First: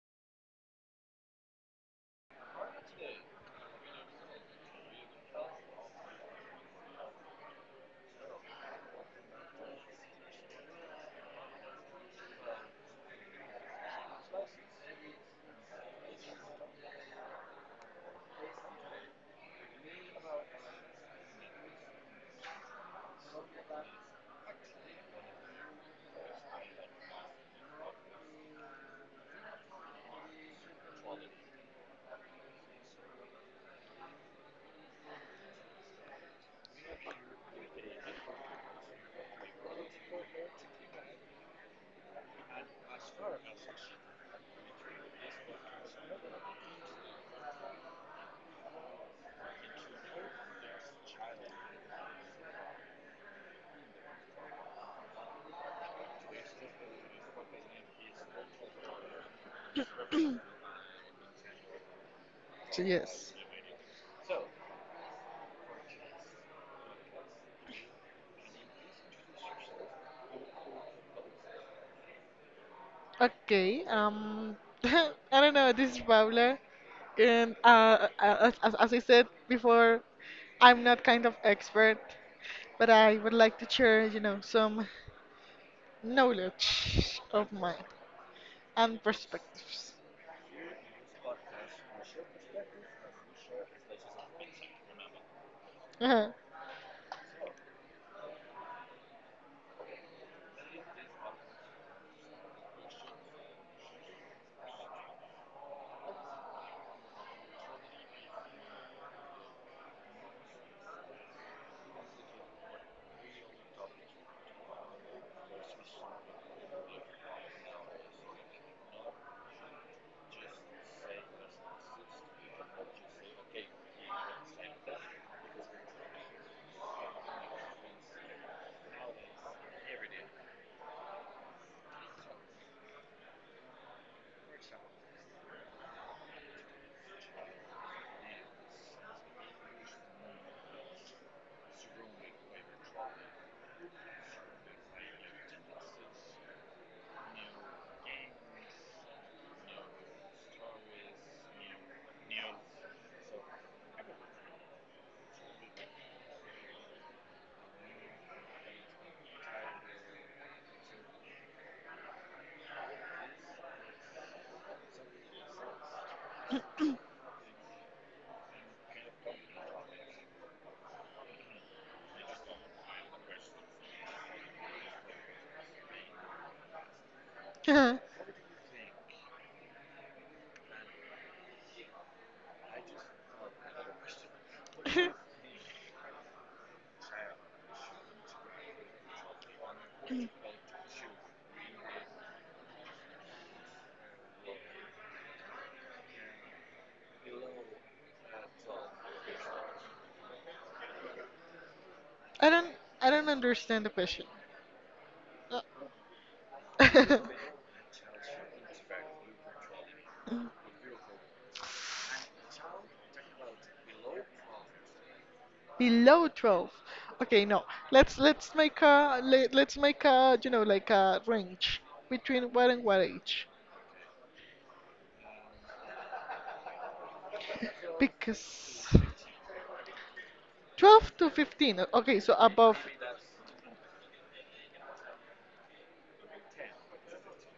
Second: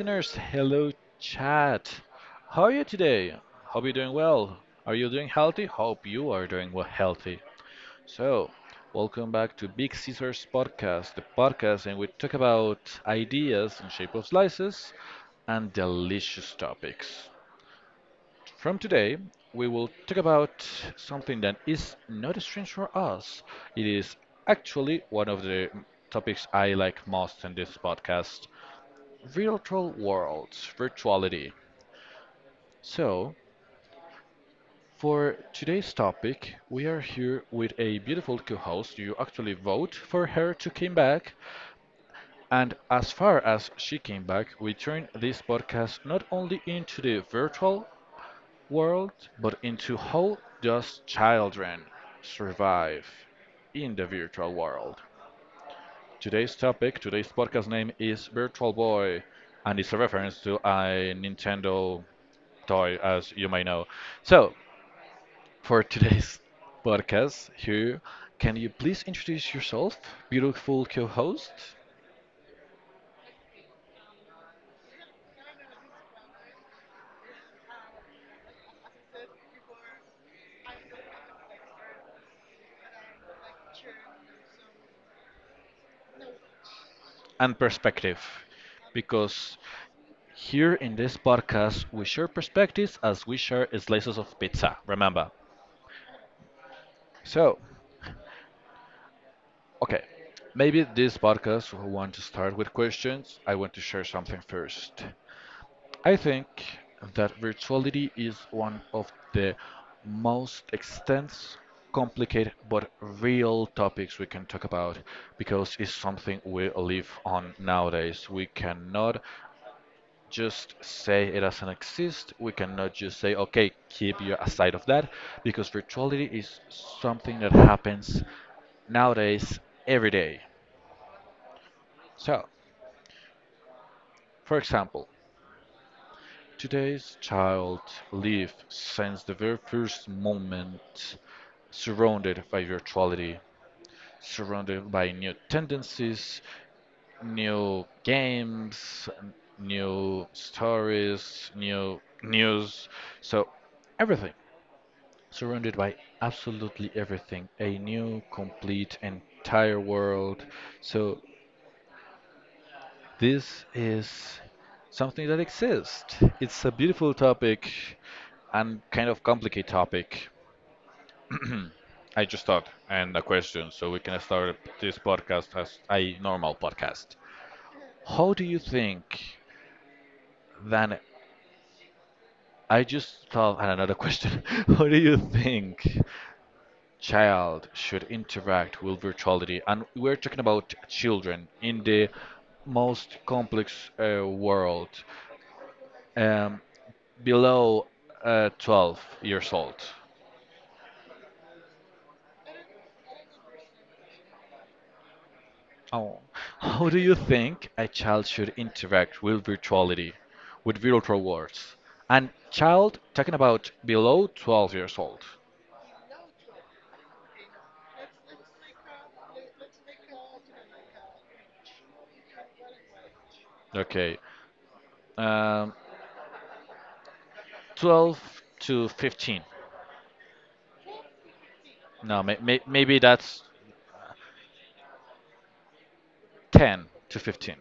listeners. Hello, chat. How are you today? Hope you're doing well. Are you doing healthy? Hope you are doing well healthy. So, welcome back to Big Caesars Podcast, the podcast in which we talk about ideas in shape of slices and delicious topics. From today, we will talk about something that is not strange for us. It is actually one of the topics I like most in this podcast virtual worlds, virtuality. So, for today's topic, we are here with a beautiful co-host. You actually vote for her to come back, and as far as she came back, we turn this podcast not only into the virtual world, but into how does children survive in the virtual world. Today's topic, today's podcast name is Virtual Boy, and it's a reference to a Nintendo toy, as you may know. So, for today's podcast here, can you please introduce yourself, beautiful co host, As I said before, I'm not kind of expert, but I would like to share, some knowledge of and mine perspective? and Because perspectives. here in this podcast, we share perspectives as we share slices of pizza, remember. Uh-huh. So, okay, maybe this podcast will want to start with questions. I want to share something first. I think that virtuality is one of the most extensive, complicated, but real topics we can talk about because it's something we live on nowadays. We cannot just say it doesn't exist. We cannot just say, okay, keep you aside of that because virtuality is something that happens nowadays every day. So, for example, today's child live since the very first moment surrounded by virtuality, surrounded by new tendencies, new games, new stories, new news. So everything surrounded by absolutely everything, a new, complete, entire world. So, this is something that exists. It's a beautiful topic and kind of complicated topic. I just thought and a question so we can start this podcast as a normal podcast. Uh-huh. How do you think then I just thought and another question. How do you think child should interact with virtuality? And we're talking about children in the most complex world. um, Below 12 years old. I don't I don't understand the question. Oh. How do you Uh, think a child should interact with virtuality, with virtual worlds? And child, talking about below 12 years old. Below 12. Okay, no. Let's make a let's make a, like a range between what and what age. Okay, um, 12 Because to 15. 12 to 15. Okay, No, so may may above. maybe that's 10 to 15.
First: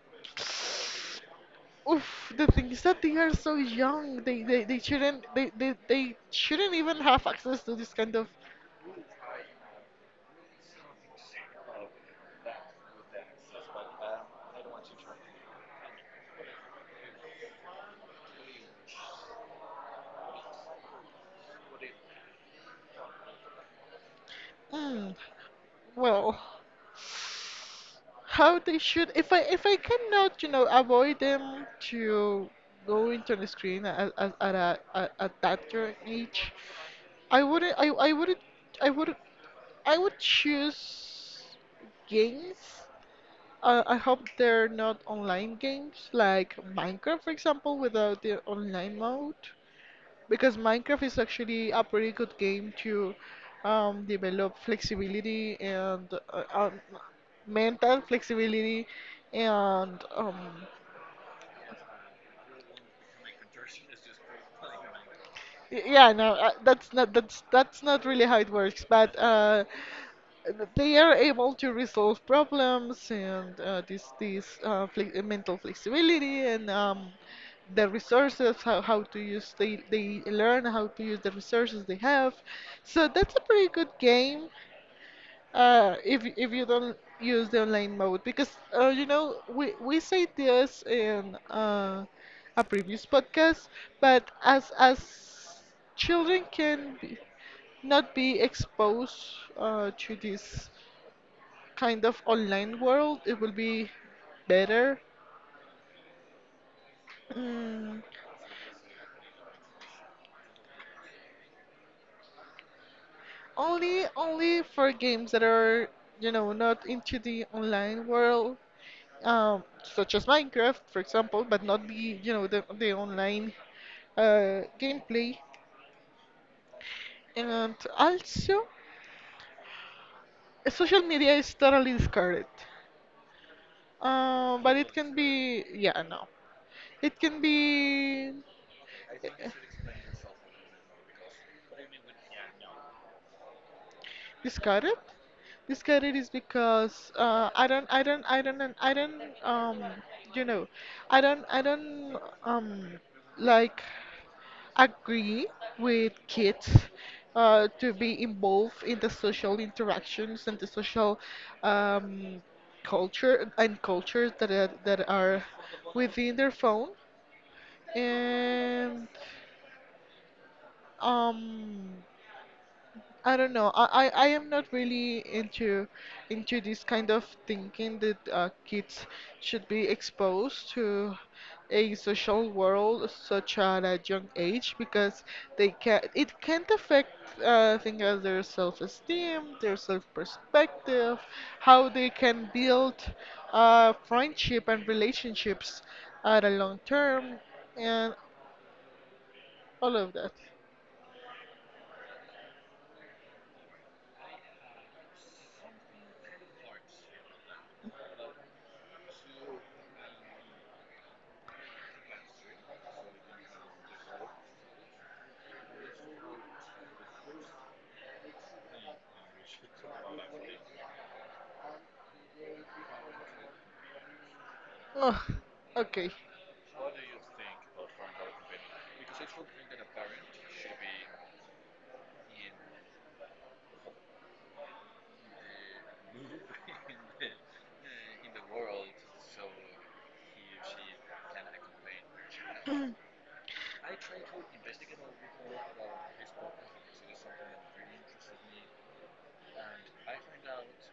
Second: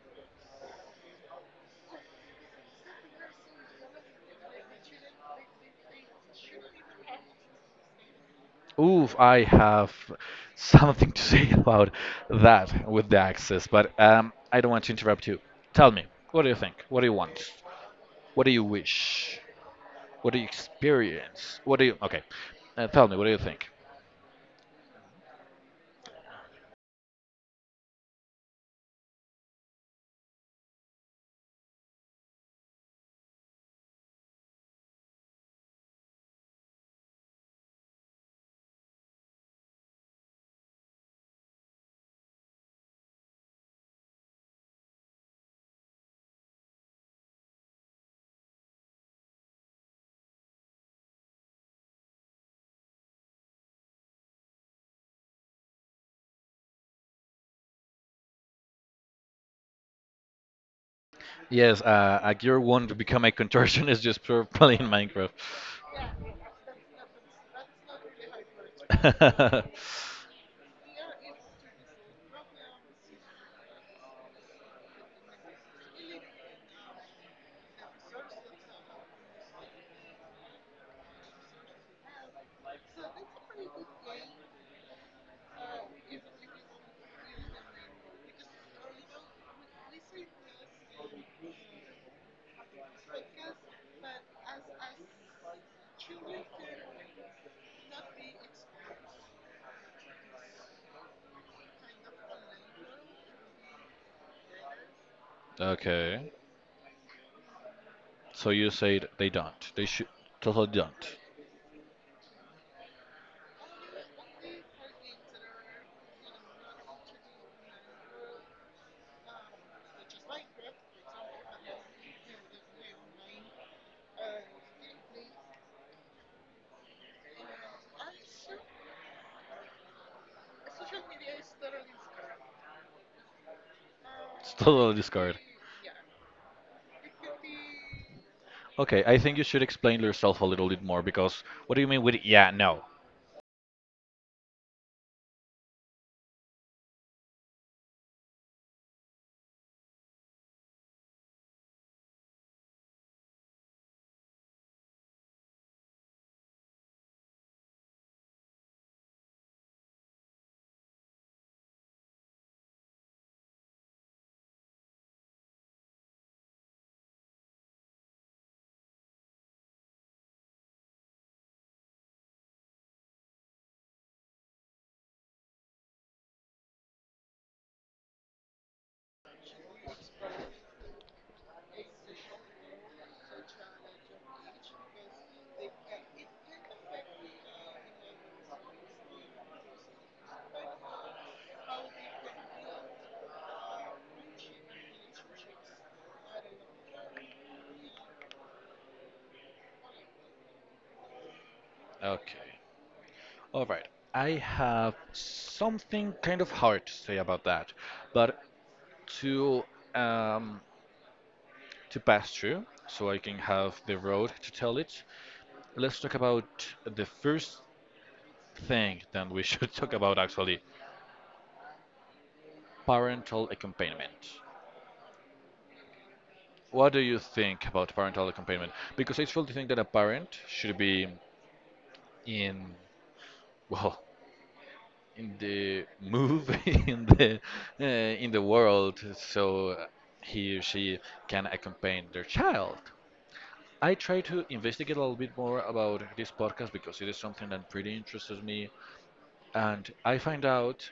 Oof, the thing is that they are so young. They shouldn't even have access to this kind of Ooh, I have something to say about that with the access, but I don't want to interrupt you. Tell me, what do you think? What do you want? What do you wish? What do you experience? What do you? Okay, tell me. What do you think? mm, well, how they should. If I cannot, avoid them to go into the screen at that young age, I wouldn't. I would I would choose games. I hope they're not online games like Minecraft, for example, without the online mode, because Minecraft is actually a pretty good game to develop flexibility and mental flexibility and Yes, a gear one to become a contortionist just for playing Minecraft. Y- Yeah, no, that's not that's not really how it works. But th- they are able to resolve problems and this mental flexibility and the resources. How to use, they learn how to use the resources they have. So that's a pretty good game. If you don't use the online mode, because you know, we say this in a previous podcast, but as children can be, not be exposed to this kind of online world, it will be better. Okay. Mm, So you said they don't. They should totally don't. Only for games that are, not into the online world, such as Minecraft, for example, but not the, the online gameplay, and also social media is totally discarded. It's But it totally can discard. be, yeah, no, it can be Okay, I think you uh, should explain yourself a little bit more because what do you mean with yeah, no? discarded. Discarded is because I don't, I don't, I don't, I don't, you know, I don't, um, like, agree with kids to be involved in the social interactions and the social um, culture and cultures that are within their phone and um I don't know. I am not really into this kind of thinking that kids should be exposed to a social world such at a young age, because they can it can't affect things as their self-esteem, their self-perspective, how they can build friendship and relationships at a long term, and all of that. Okay. All right. I have something kind of hard to say about that, but to um, to pass through so I can have the road to tell it. Let's talk about the first thing that we should talk about actually parental accompaniment. Ugh, okay. What do you think about parental accompaniment? Because I truly think that a parent should be in, well, in the move, uh, in the world, so he or she can accompany their child. I try to investigate a little bit more about this podcast because it is something that pretty interests me. And I find out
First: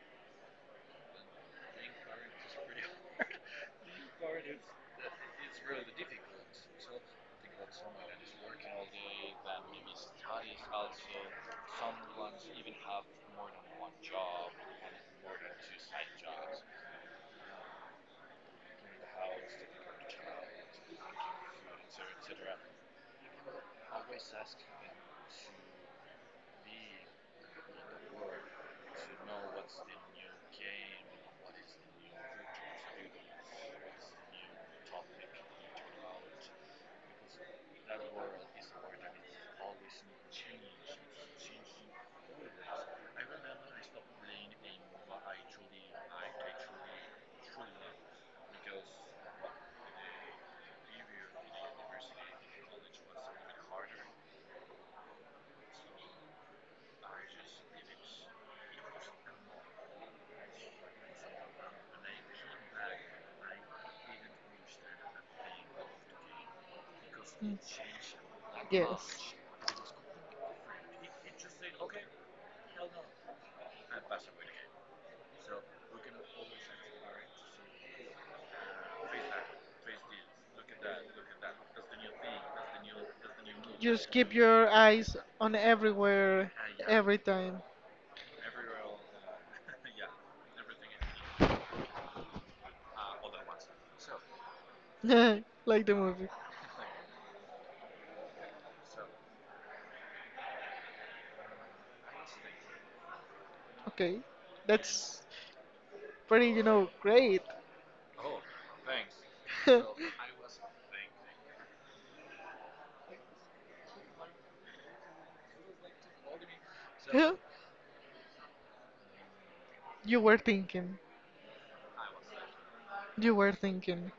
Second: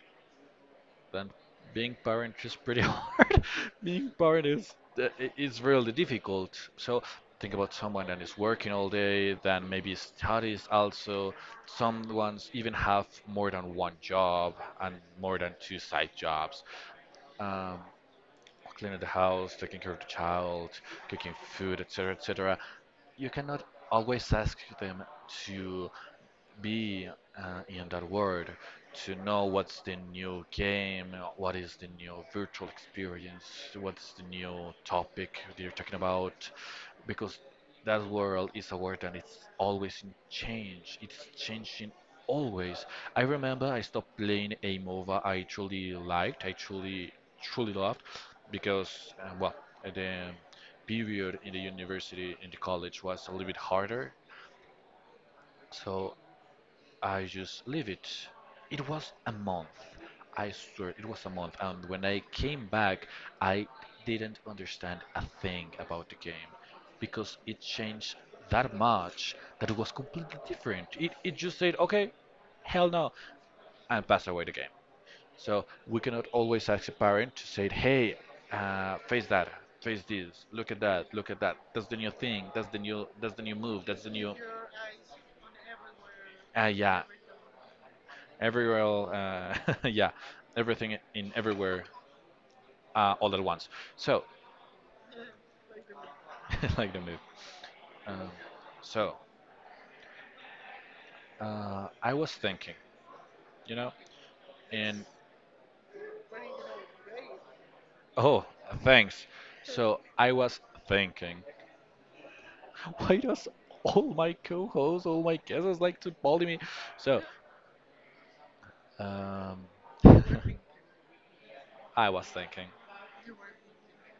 that being parent is pretty hard. Being parent is really difficult. So think about someone that is working all day, then maybe studies also. Some ones even have more than one job and more than two side jobs. Um, Cleaning the house, taking care of the child, cooking food, etc., etc. You cannot always ask them to be in that world to know what's the new game, what is the new virtual experience, what's the new topic they're talking about, because that world is a world and it's always in change. It's changing always. I remember I stopped playing a MOBA I truly liked, I truly loved, because well, the period in the university in the college was a little bit harder, so I just leave it. It was a month. I swear it was a month. And when I came back, I didn't understand a thing about the game because it Mm. changed that Yes. much that it was completely different. It just said, okay, hell no, and passed away the game. So we cannot always ask a parent to say, hey, face that, face this, look at that, look at that. That's the new thing. That's the new. That's the new move. That's the Just new. keep your eyes on everywhere, Yeah, every time, everywhere. Yeah, everything in everywhere all at once. So, like the movie. like the move. Um, so, I was thinking, you know, Okay, and that's pretty, great. oh, thanks. So, I was thinking, why does all my co-hosts, all my guests like to bully me? So, um, You were thinking. I was thinking You were thinking.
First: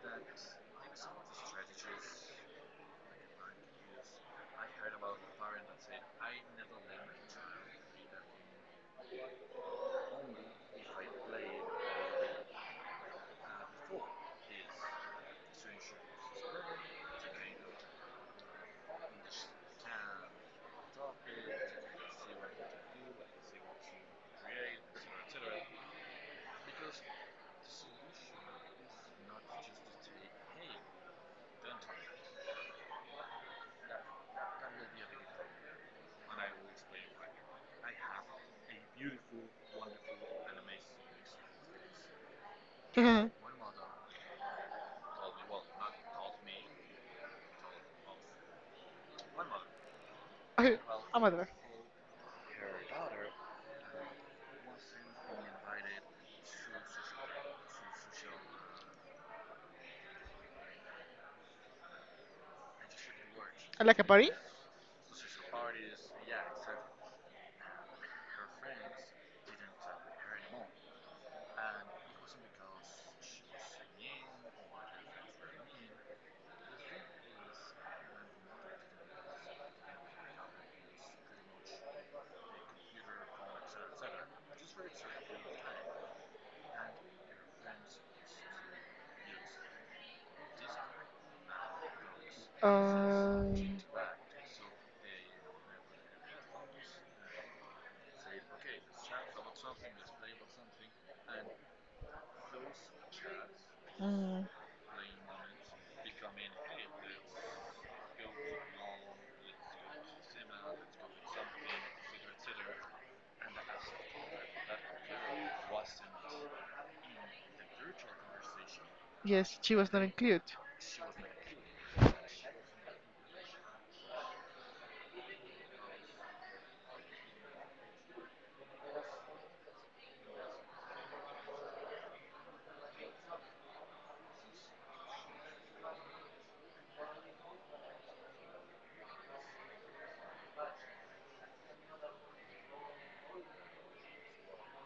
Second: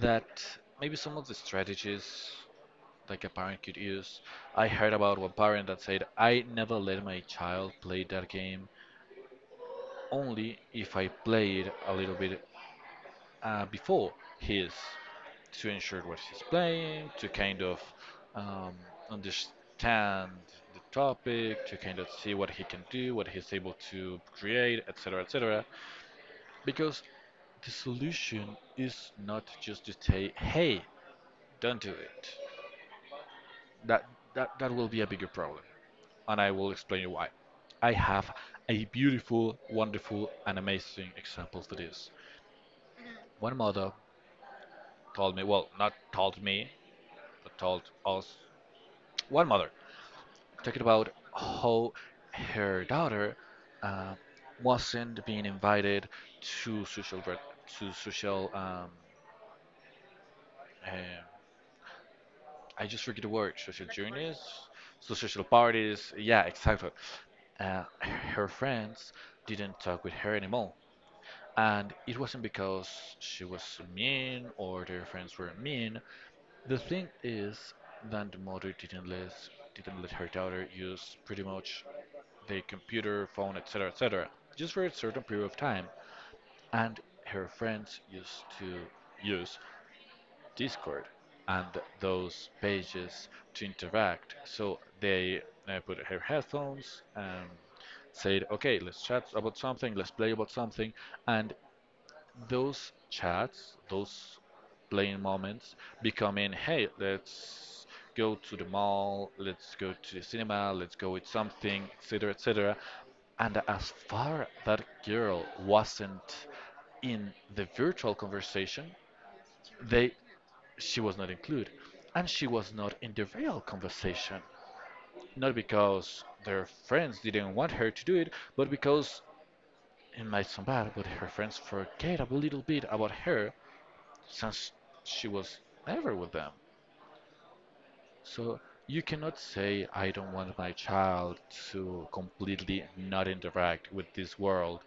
that maybe some of the strategies like a parent could use. I heard about one parent that said, I never let my child play that game only if I play it a little bit before his to ensure what he's playing, to kind of um, understand the topic, to kind of see what he can do, what he's able to create, etc., etc. Because the solution is not just to say, "Hey, don't do it." That that will be a bigger problem. And I will explain you why. I have a beautiful, wonderful, and amazing example for this. I, One mother told me, well, not told me, but told us, one mother, I'm talking about a door. how her daughter uh, wasn't being invited to social, uh, I just forget the word, social Like a party. journeys, so social parties, yeah, exactly. Her friends didn't talk with her anymore. And it wasn't because she was mean or their friends were mean. The thing is that the mother didn't let her daughter use pretty much the computer, phone, etc., etc., just for a certain period of time. And her friends used to use Discord and those pages Um, to interact. So they put her headphones, said, "Okay, let's chat about something, let's play about something," and those chats, those mm, playing moments becoming, hey, let's go to the mall, let's go to the cinema, let's go with something, etc., etc. And as far that girl wasn't in the virtual conversation, yes, she was not they included. she was not included, and she was not in the real conversation. Not because their friends didn't want her to do it, but because in my sound bad, but her friends forget a little bit about her since she was never with them. So you cannot say, I don't want my child to completely not interact with this world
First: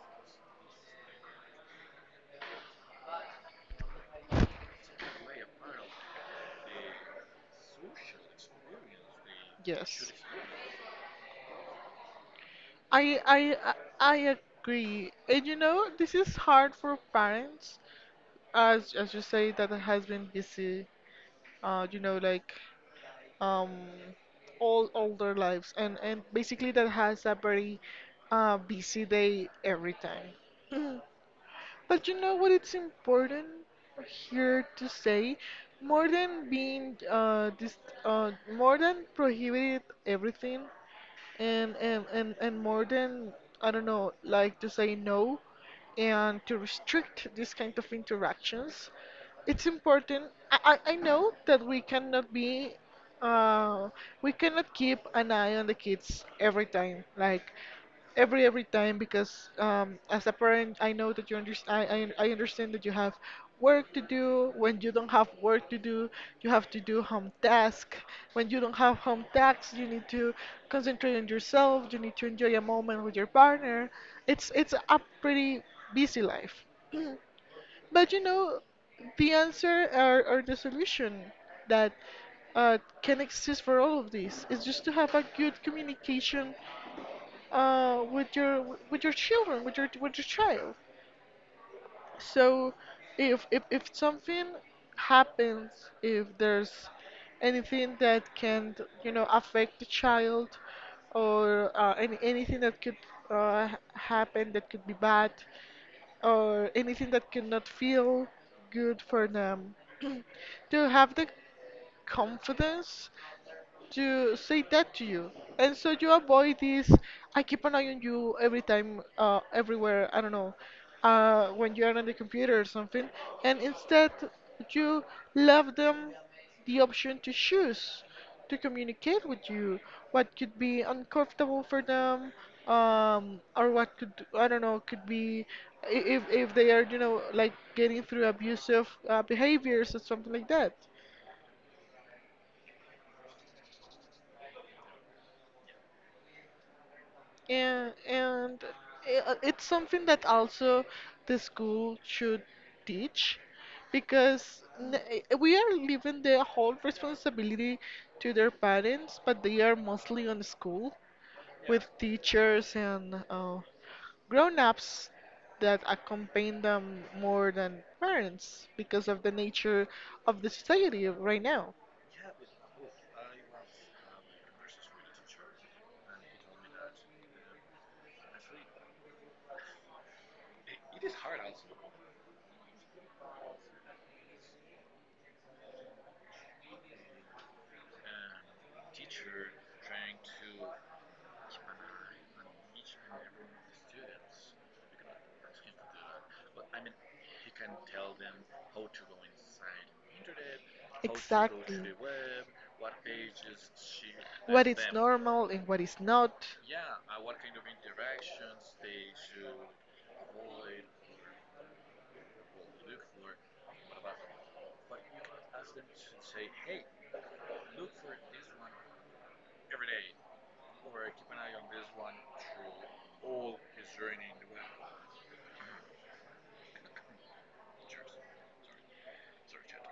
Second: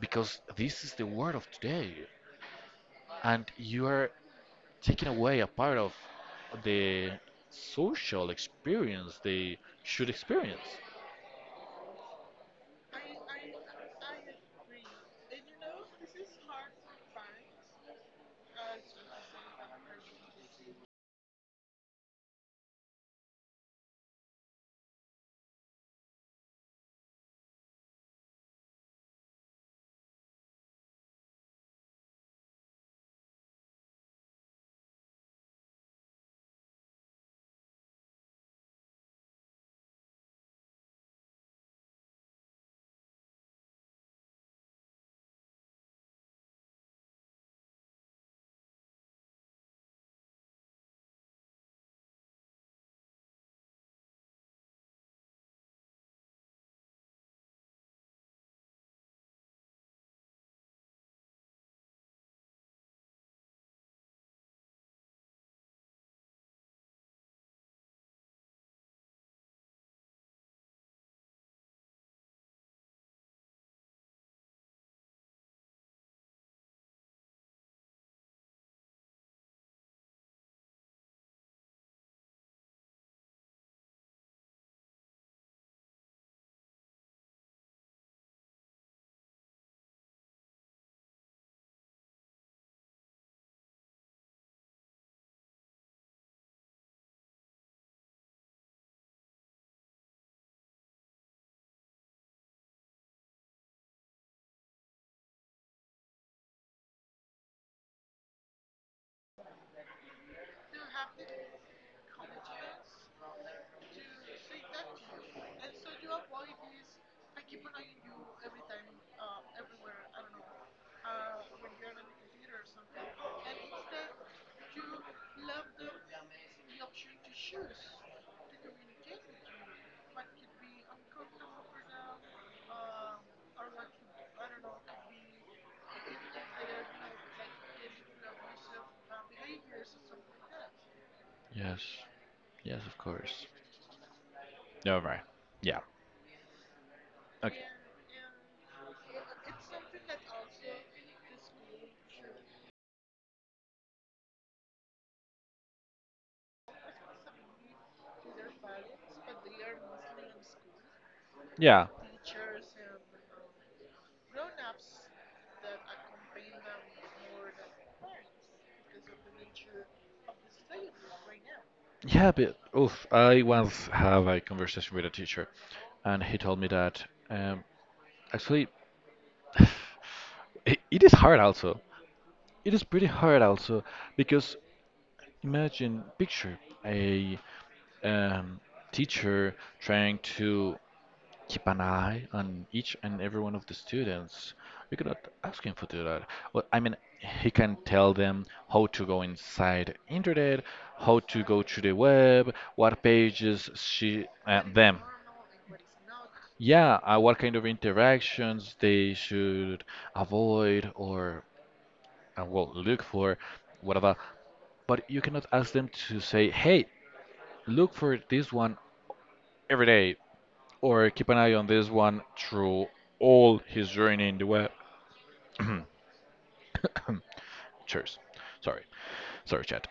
because this is the world of today. And you are taking away a part of the social experience they should Yes. experience. I, I, I I agree. And you know, this is hard for parents, as you say that it has been busy. You know, like, um, all their lives, and basically that has a very busy day every time. But you know what? It's important here to say, more than being dis more than prohibited everything, and more than, I don't know, like to say no and to restrict this kind of interactions. It's important. I know that we cannot be uh, we cannot keep an eye on the kids every time. Like, every time, because as a parent, I know that you understand. I understand that you have work to do. When you don't have work to do, you have to do home task. When you don't have home tasks, you need to concentrate on yourself. You need to enjoy a moment with your partner. It's it's a pretty busy life. But you know, the answer, or the solution that uh, can exist for all of this is just to have a good communication with your children, with your child. So if something happens, if there's anything that can, affect the child, or anything that could happen that could be bad, or anything that could not feel good for them, to have the confidence to say that to you. And so you avoid this. I keep an eye on you every time, everywhere. I don't know, when you are on the computer or something. And instead, you left them the option to choose to communicate with you. What could be uncomfortable for them, or what could, I don't know, could be if they are, like, getting through abusive behaviors or something like that. Yes, yes, of course. No, right. Yeah. Okay. And, and it's something that also the school should teach, because we are leaving the whole responsibility to their parents, but they are mostly on the school with Yeah. teachers and grown-ups that accompany them more than parents, because of the nature of the society right now. Yeah, but oof, I once have a conversation with a teacher, and he told me that um, actually it is hard also. It is pretty hard also because imagine picture a um, teacher trying to keep an eye on each and every one of the students. We cannot ask him to do that. Well, I mean, he can tell them how to go inside internet, how to go Exactly. to the web, what pages she them. Normal and what is not. Yeah, what kind of interactions they Uh, should avoid or well look for, whatever. But you cannot ask them to say, "Hey, look for this one every day," or "Keep an eye on this one through all his journey in the web." Cheers. Sorry, sorry, chat.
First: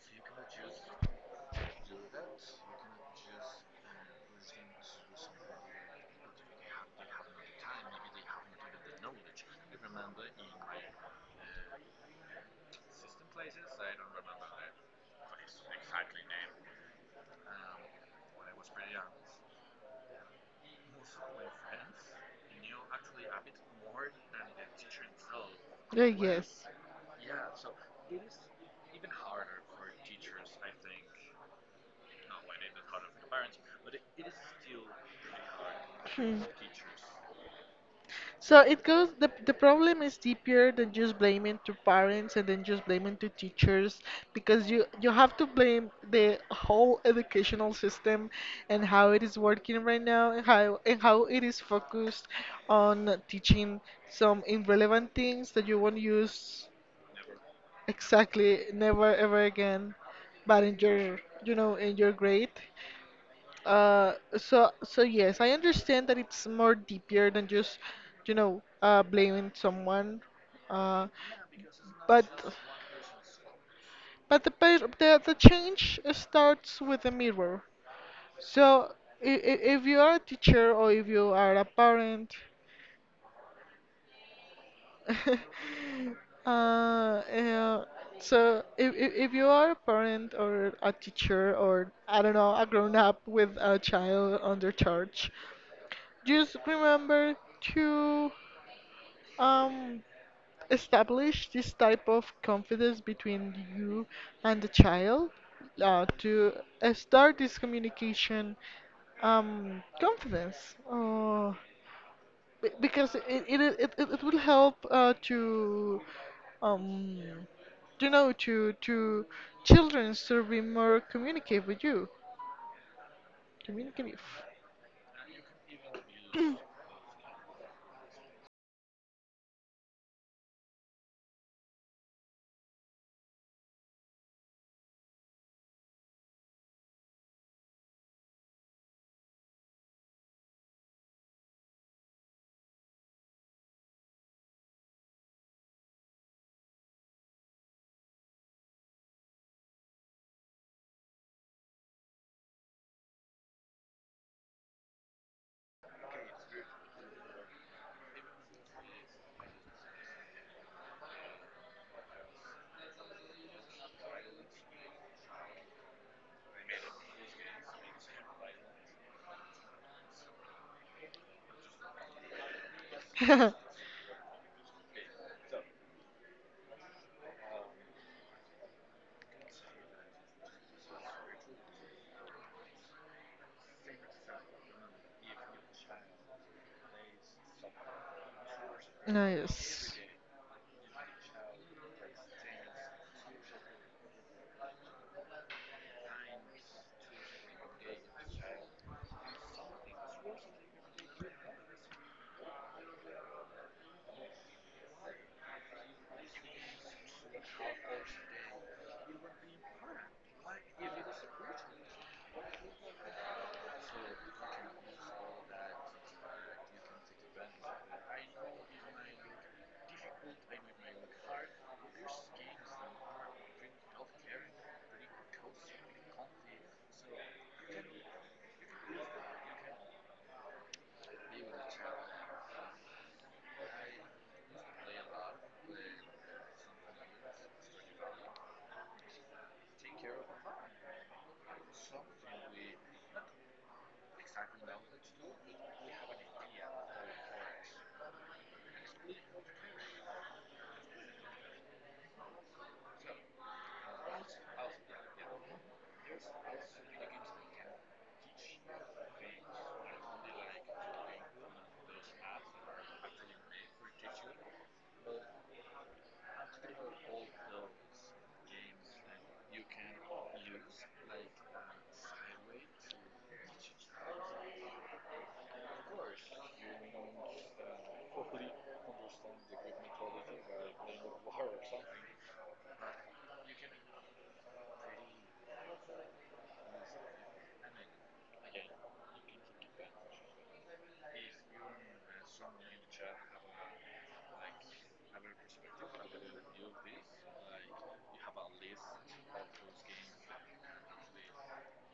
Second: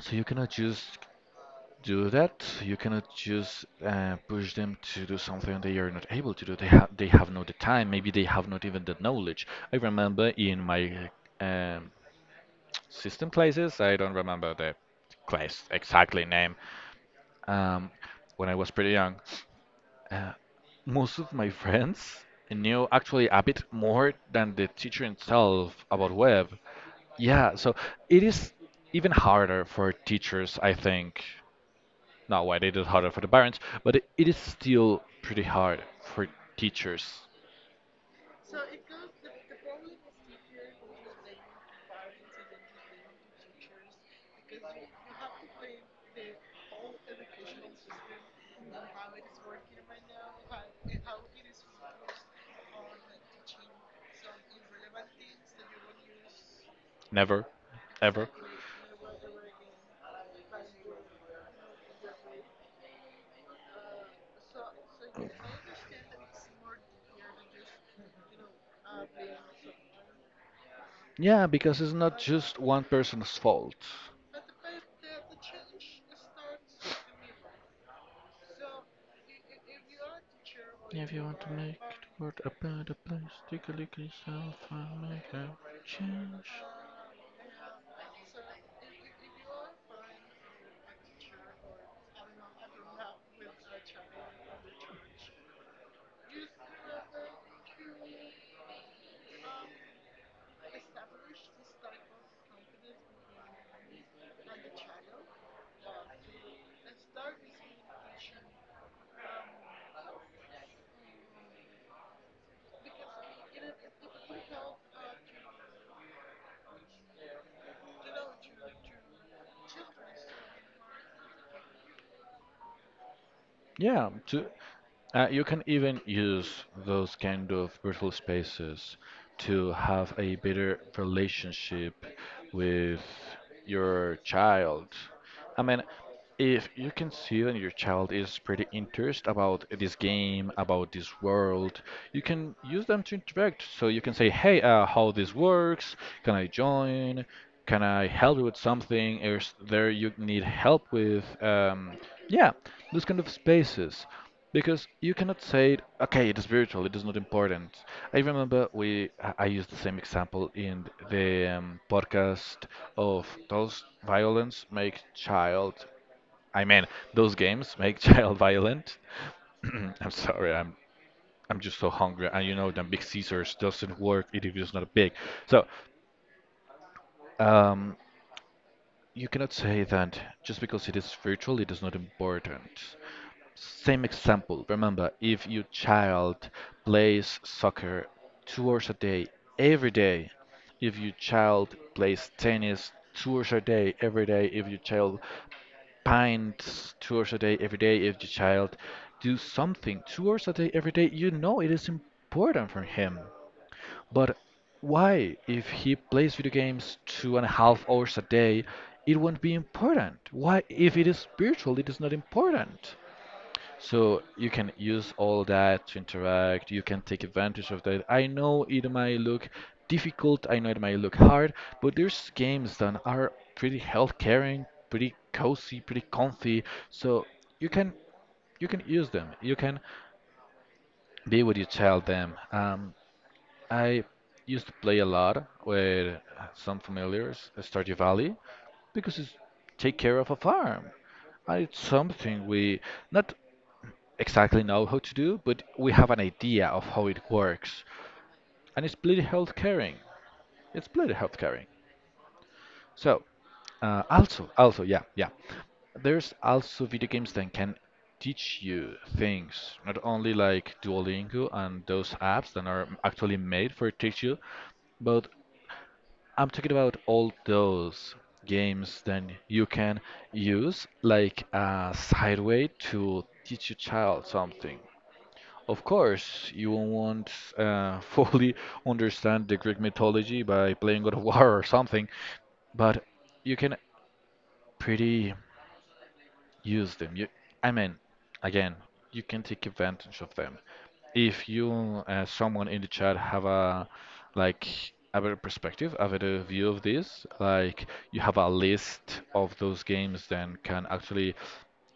So you cannot just do that. You cannot just push them to do something they are not able to do. They have not the time. Maybe they have not even the knowledge. I remember in my um, system classes, I don't remember the class exactly name. Um, when I was pretty young, uh, most of my friends knew actually a bit more than the teacher himself about web. Yeah, so it is even harder for teachers, I think. Not why they did harder for the parents, but it is still pretty hard for teachers. So it goes, the problem is deeper than just blaming to parents and then just blaming to teachers, because you have to blame the whole educational system and how it is working right now, and how it is focused on teaching some irrelevant things that you won't use, Never, ever. exactly, never ever again, but in your, you know, in your grade. So so yes, I understand that it's more deeper than just, you know, blaming someone. Uh, Yeah, because it's not but just one person's fault. but the change starts with the mirror. So if you are a teacher or if you are a parent, I'll make a change. uh, uh, so if you are a parent or a teacher, or I don't know, a grown up with a child under charge, just remember to um, establish this type of confidence between you and the child, to start this communication, confidence. Uh, because it will help to um, you know, to children to be more communicate with you, Yeah, communicative. to uh, you can even use those kind of virtual spaces to have a better relationship with your child. I mean, if you can see that your child is pretty interested about this game, about this world, you can use them to interact. So you can say, "Hey, how this works? Can I join? Can I help you with something? Is there you need help with?" Yeah, those kind of spaces. Because you cannot say, okay, it is virtual, it is not important. I remember we I used the same example in the podcast of those violence make child. I mean, those games make child violent. I'm sorry, I'm just so hungry, and you know that Big Caesars doesn't work if it's not big. So, um, You cannot say that just because it is virtual, it is not important. Same example, remember, if your child plays soccer 2 hours a day, every Nice. day, if your child plays tennis 2 hours a day, every day, if your child paints 2 hours a day, every day, if your child do something 2 hours a day, every day, you know it is important for him. But why, if he plays video games two and a half hours a day, it won't be important? Why, if it is spiritual, it is not important? So you can use all that to interact, you can take advantage of that. I know it might look difficult, I know it might look hard, but there's games that are pretty health caring, pretty cozy, pretty comfy. So you can you can use them. You can be what you tell them. I used to play a lot with some familiars, Stardew Valley, because it's take care of a farm. And it's something we not exactly know how to do, but we have an idea of how it works. And it's pretty health caring. It's pretty health caring. So, yeah, yeah. There's also video games that can teach you things, not only like Duolingo and those apps that are actually made for teach you, but I'm talking about all those games that you can use like a side way to teach your child something. Of course, you won't fully understand the Greek mythology by playing God of War or something, but you can pretty use them. You, I mean, again, you can take advantage of them. If you, someone in the chat, have a like a better perspective, a better view of this, like you have a list of those games, then can actually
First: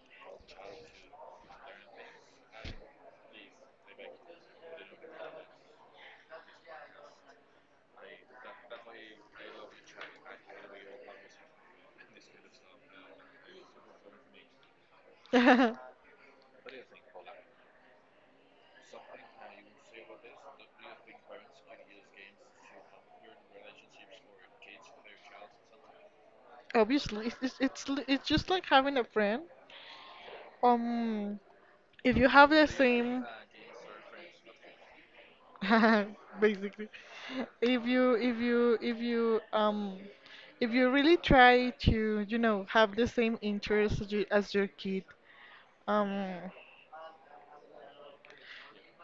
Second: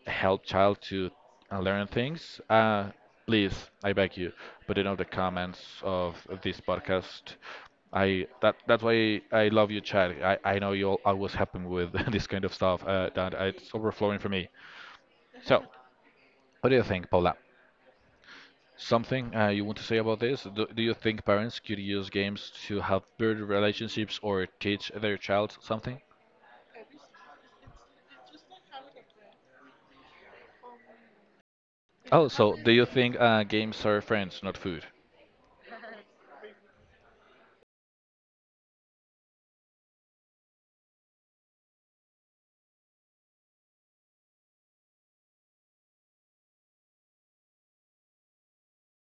help child to learn things. Please, I beg you, put it on the comments of this podcast. I that that's why I love you, Chad. I know you all always happen with this kind of stuff. That it's overflowing for me. So, what do you think, Paula? Something you want to say about this? Do you think parents could use games to help build relationships or teach their child something? Obviously, it's just like having a friend. Um, if Oh, you have so the do you think same, games are friends, not food? basically, if you if you if you um if you really try to, you know, have the same interests as, you, as your kid, um,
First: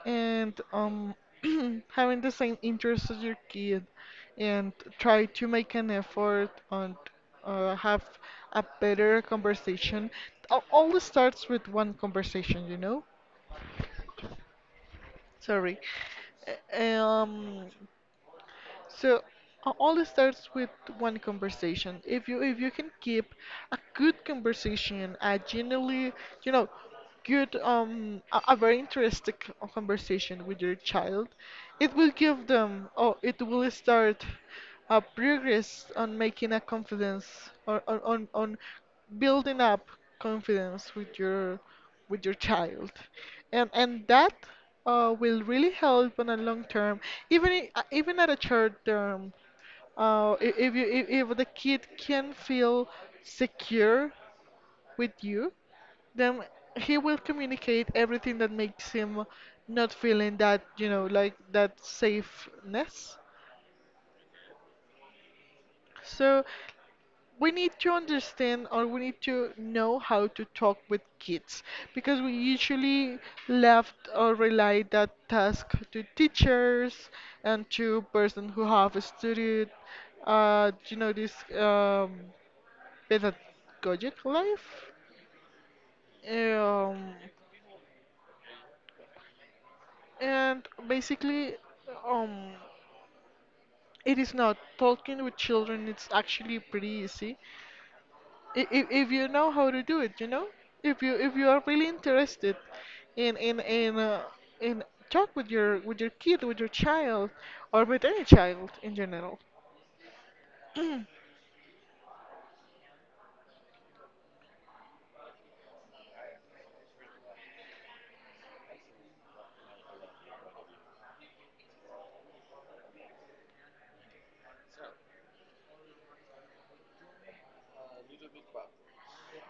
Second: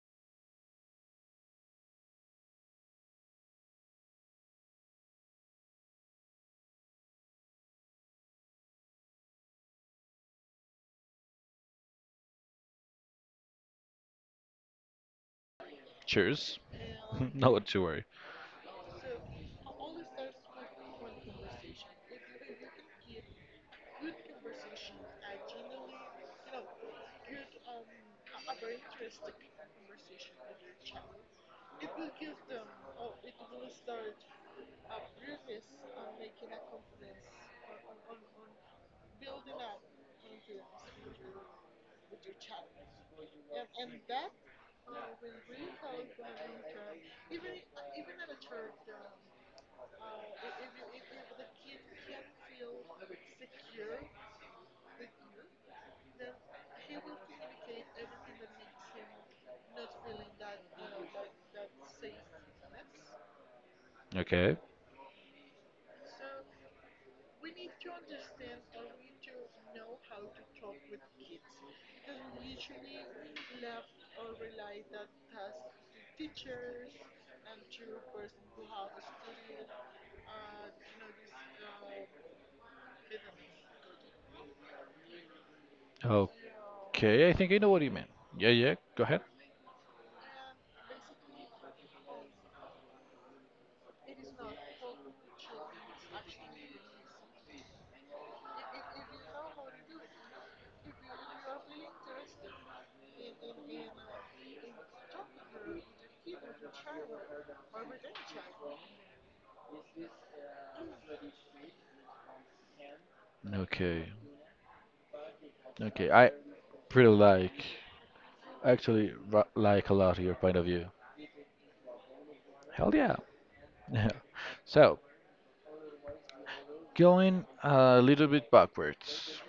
and having the same interests as your kid, and try to make an effort and have a better conversation. All starts with one conversation, you know? Sorry. Cheers. Uh, Um, Not to worry. so all it starts with one conversation. If you can keep a good conversation, a genuinely, you know, good, a very interesting conversation with your child, it will give them, it will start a progress on making a confidence, or on building up confidence with your child. And that will really help on a long term, even even at a short term. If you if the kid can feel secure with you, then he will communicate everything that makes him not feeling that, you know, like that safeness. Okay. So we need to understand, or we need to know how to talk with kids, because we usually left or rely that task to teachers and to person who have studied you know, this um, pedagogic life, um, Okay, I think I know what you mean. Yeah, yeah, go ahead. and basically, um, it is not, talking with children it's actually pretty easy if you know how to do it. You know, if you are really interested in in in uh, in talk with your kid, with your child, or with any child in general. Okay. Okay, I pretty like, actually like a lot your point of view. Hell yeah. So, going a little bit backwards.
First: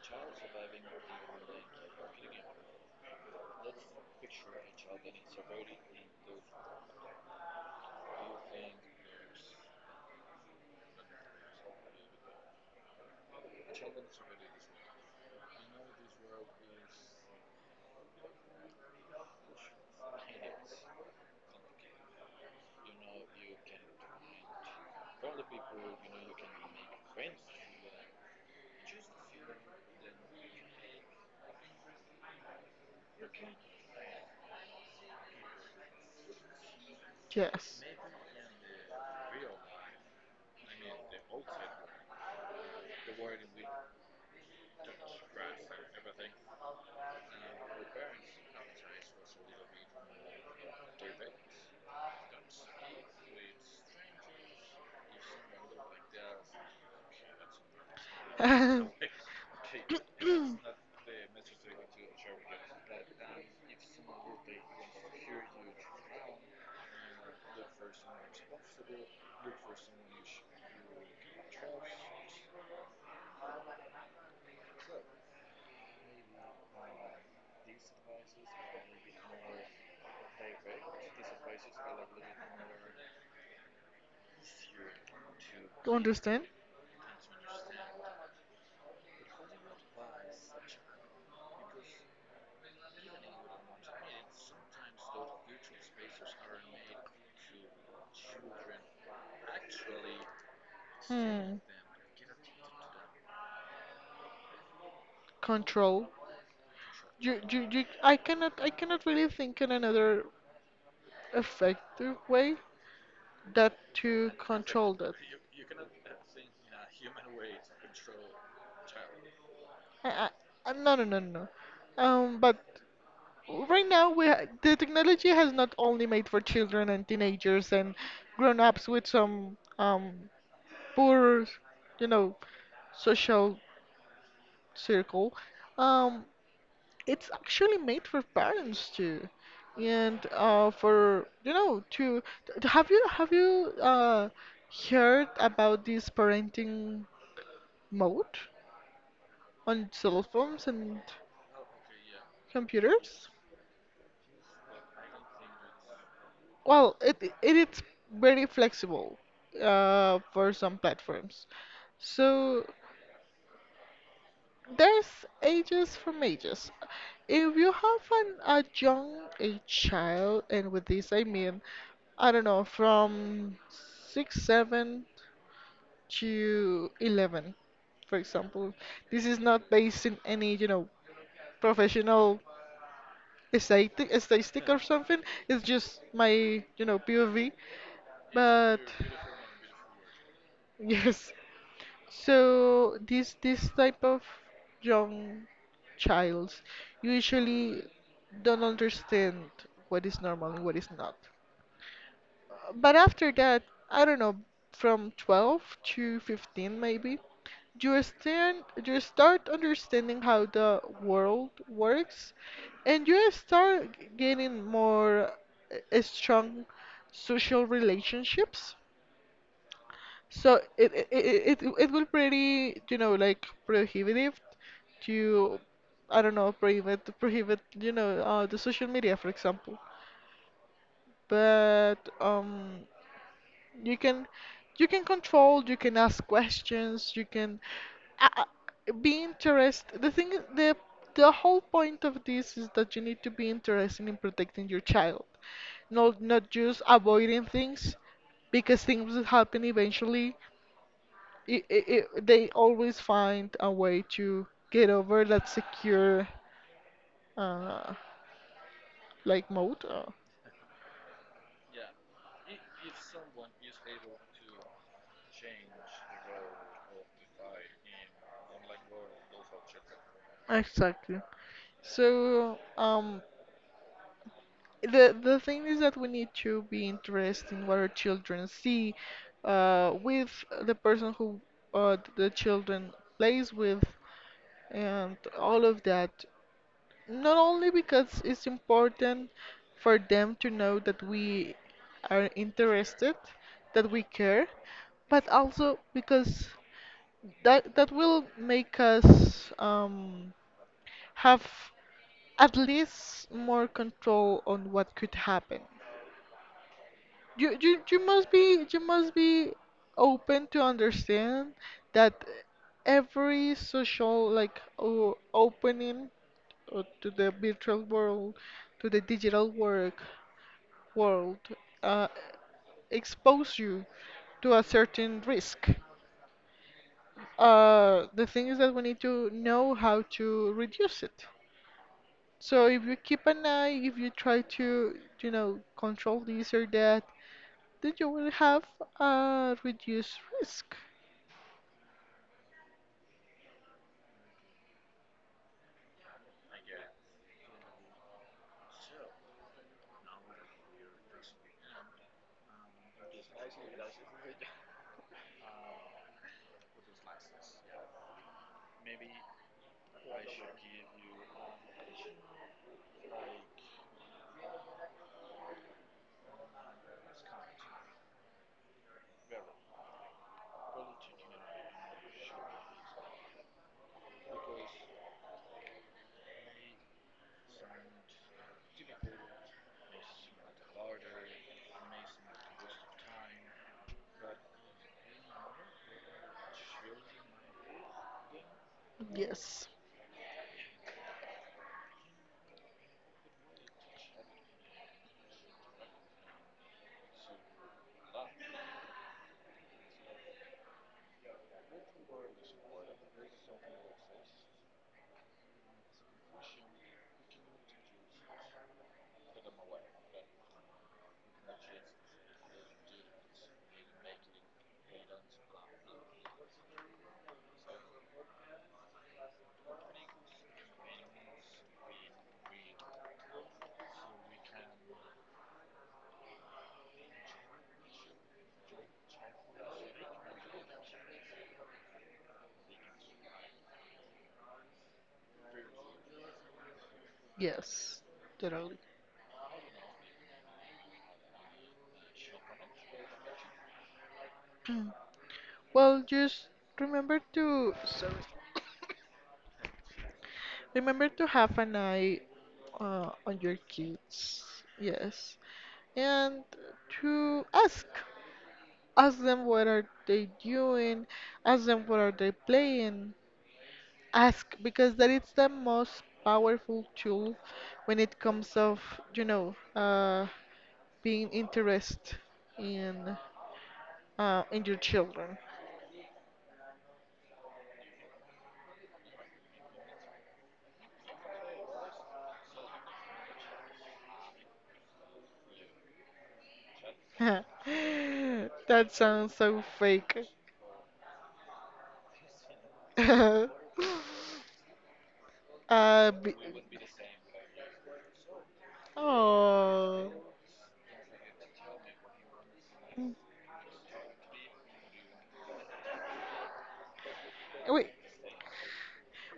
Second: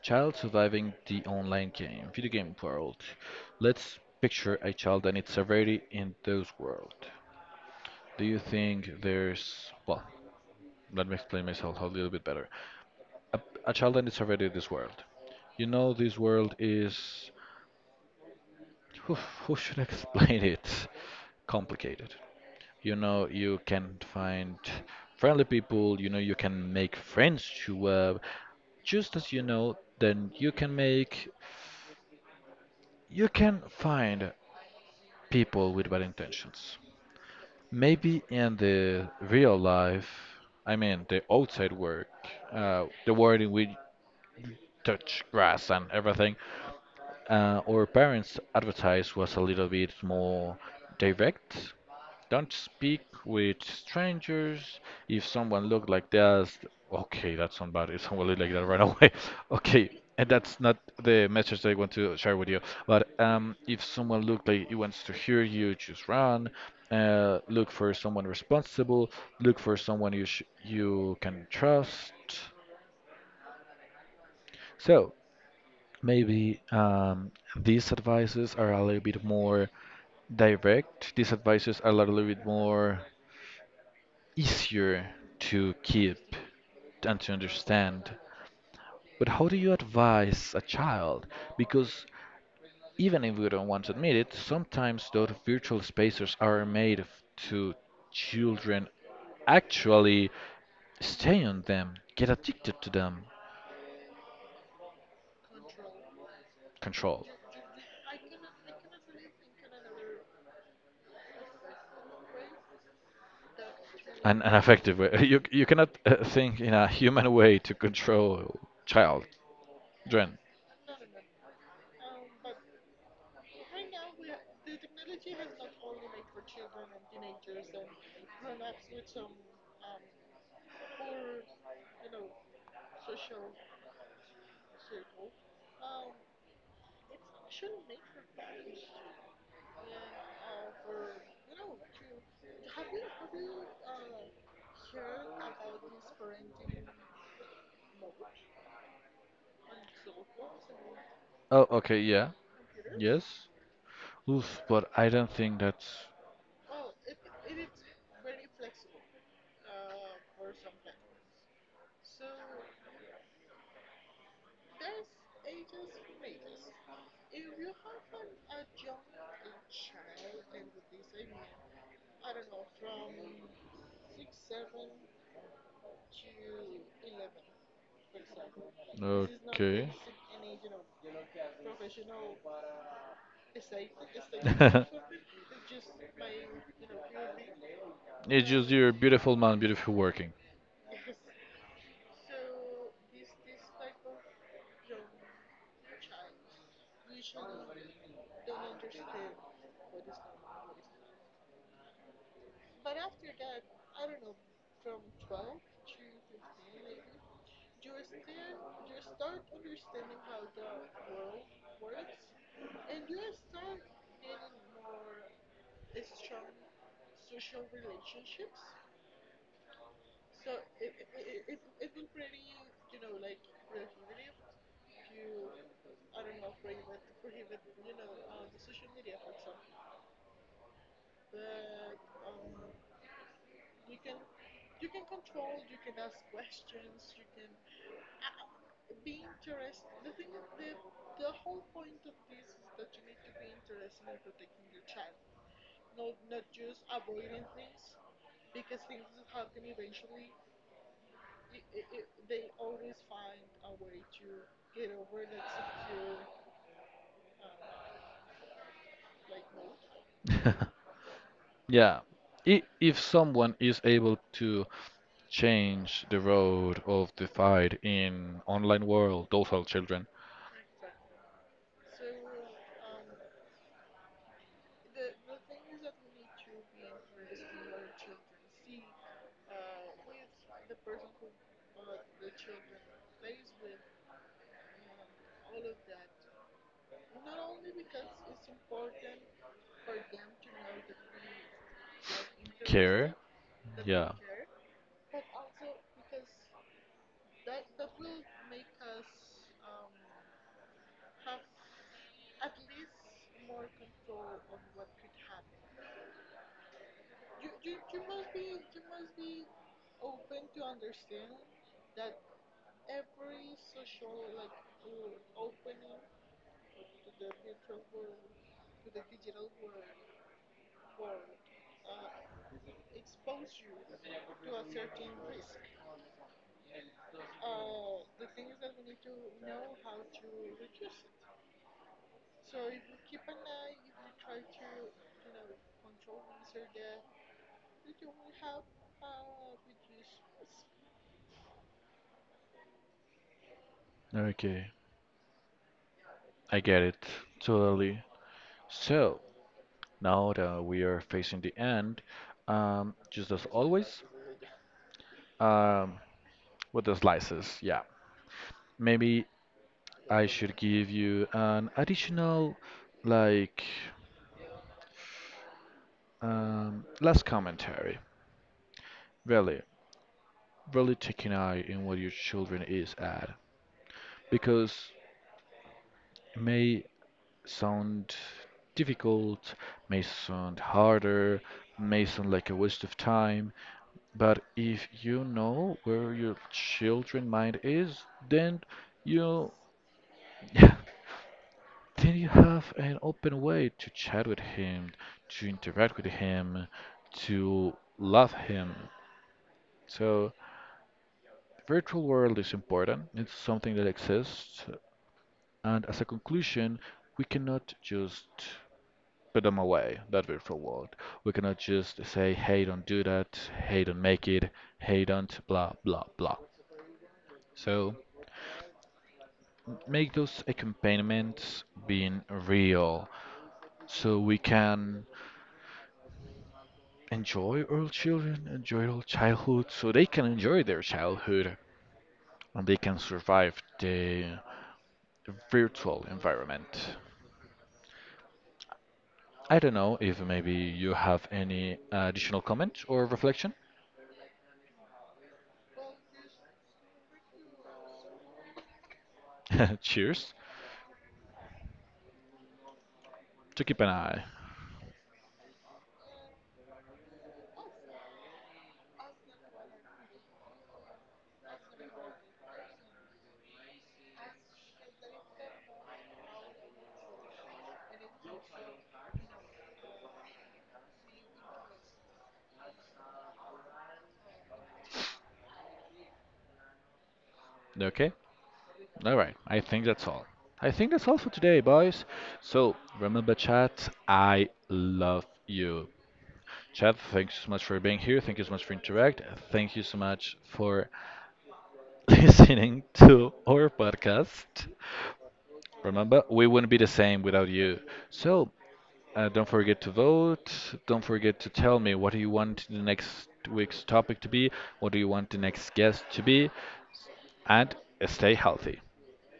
Child surviving the online game, video game world. Let's picture a child and its severity in those world. Do you think there's well, let me explain myself a little bit better. A, a child and its severity in this world. You know this world is oof, how should I explain it? Complicated. You know you can find friendly people, you know you can make friends to just as you know, then you can make, you can find people with bad intentions. Yes. Maybe in the real life, I mean the outside work, the world in which touch grass and everything, our parents' advertise was a little bit more direct. Don't speak with strangers. If someone looked like that, okay, that's somebody. If someone looked like that, run away. Okay, and that's not the message that I want to share with you. But if someone looked like he wants to hear you, just run. Look for someone responsible. Look for someone you can trust. So. Maybe these advices are a little bit more direct. These advices are a little bit more easier to keep Understand. and to understand. But how do you advise a child? Because even if we don't want to admit it, sometimes those virtual spaces are made to children actually stay Hmm. on them, get addicted to them. Control. Control. You, you you i cannot, I cannot really think in another effective way that to An control effective way. that. You cannot think in a human way to control child. I, I, Dren. I- no no no no no. But right now we the technology has not only made for children and teenagers and grown-ups with some poor, you know, social circle. um, it's actually made for parents too, and for, you know, to have you heard about this parenting mode on cell phones and Oh, okay, yeah. computers? Yes. Oof, but I don't think that's Well, it is very flexible for some platforms. So there's ages from ages. If you have an, a young a child, and with this I mean, I don't know, from 6, 7 to 11, for example. This is not okay. based in any, you know, professional statistic or something. It's just my, you know, POV, It's just but. your beautiful man, beautiful working. Yes. So this type of young childs usually don't understand what is normal and what is not. But after that, I don't know, from 12 to 15 maybe, you stand, you start understanding how the world works, and you start gaining more strong social relationships. So it will pretty, you know, like prohibitive to, I don't know, prohibit, you know, the social media, for example. But you can, you can control, you can ask questions, you can uh, uh, be interested. The thing is, the whole point of this is that you need to be interested in protecting your child, not just avoiding things, because things will happen eventually. it, it, it, they always find a way to get over that secure uh, like mode. Yeah. If someone is able to change the road of the fight in online world, docile children. Exactly. So the thing is that we need to be interested in what our children see, with the person who the children plays with, and all of that. Not only because it's important for them to know that we are Care? interested, that we Yeah. care, but also because that will make us have at least more control on what could happen. You must be, you must be open to understand that every social like opening or to the virtual world, to the digital work world, uh, expose you to a certain risk. The thing is that we need to know how to reduce it. So if you keep an eye, if you try to, you know, control this or that, then you will have a reduced risk. Okay. I get it. Totally. So, now that we are facing the end, just as always, um, with the slices, yeah. Maybe I should give you an additional, like, last commentary. Really, really taking eye in what your children is at. Because may sound difficult, may sound harder, may sound like a waste of time, but if you know where your children mind is, then you Yes, then you have an open way to chat with him, to interact with him, to love him. So virtual world is important. It's something that exists, and as a conclusion, we cannot just put them away that we're forward. We cannot just say, hey, don't do that, hey, don't make it, hey, don't, blah, blah, blah. So make those accompaniments being real so we can enjoy our children, enjoy our childhood, so they can enjoy their childhood and they can survive the virtual environment. yes, totally. I don't know if maybe you have any additional comment or reflection. Well, just remember to, Cheers remember to have an eye on your to keep an eye. kids. Yes. And to ask, ask them what are they doing, ask them what are they playing, ask, because that is the most powerful tool when it comes of, you know, being interest in in your children. Okay. All right, I think that's all. I think that's all for today, boys. So remember, chat, I love you. Chat, thanks so much for being here. Thank you so much for That interact. sounds so Thank you so fake. much for listening to our podcast. Uh, Remember, b- we wouldn't be the same without you. So don't forget to oh. vote. Don't forget to tell me what do you want the next week's topic to be. What do you want the next guest to be? And Wait, stay healthy.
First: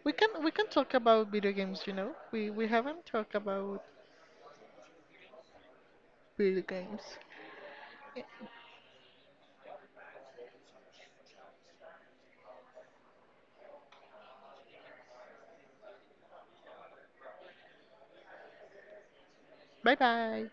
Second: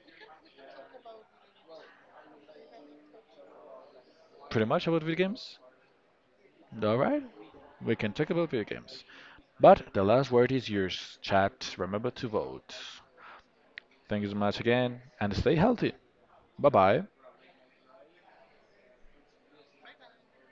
We can talk about video games, you know. We haven't talked about Pretty much about video games. video games. Alright, we can talk about video games. But the last word is yours, chat. Remember to vote. Thank you so much again, and stay healthy. Bye bye. Bye bye.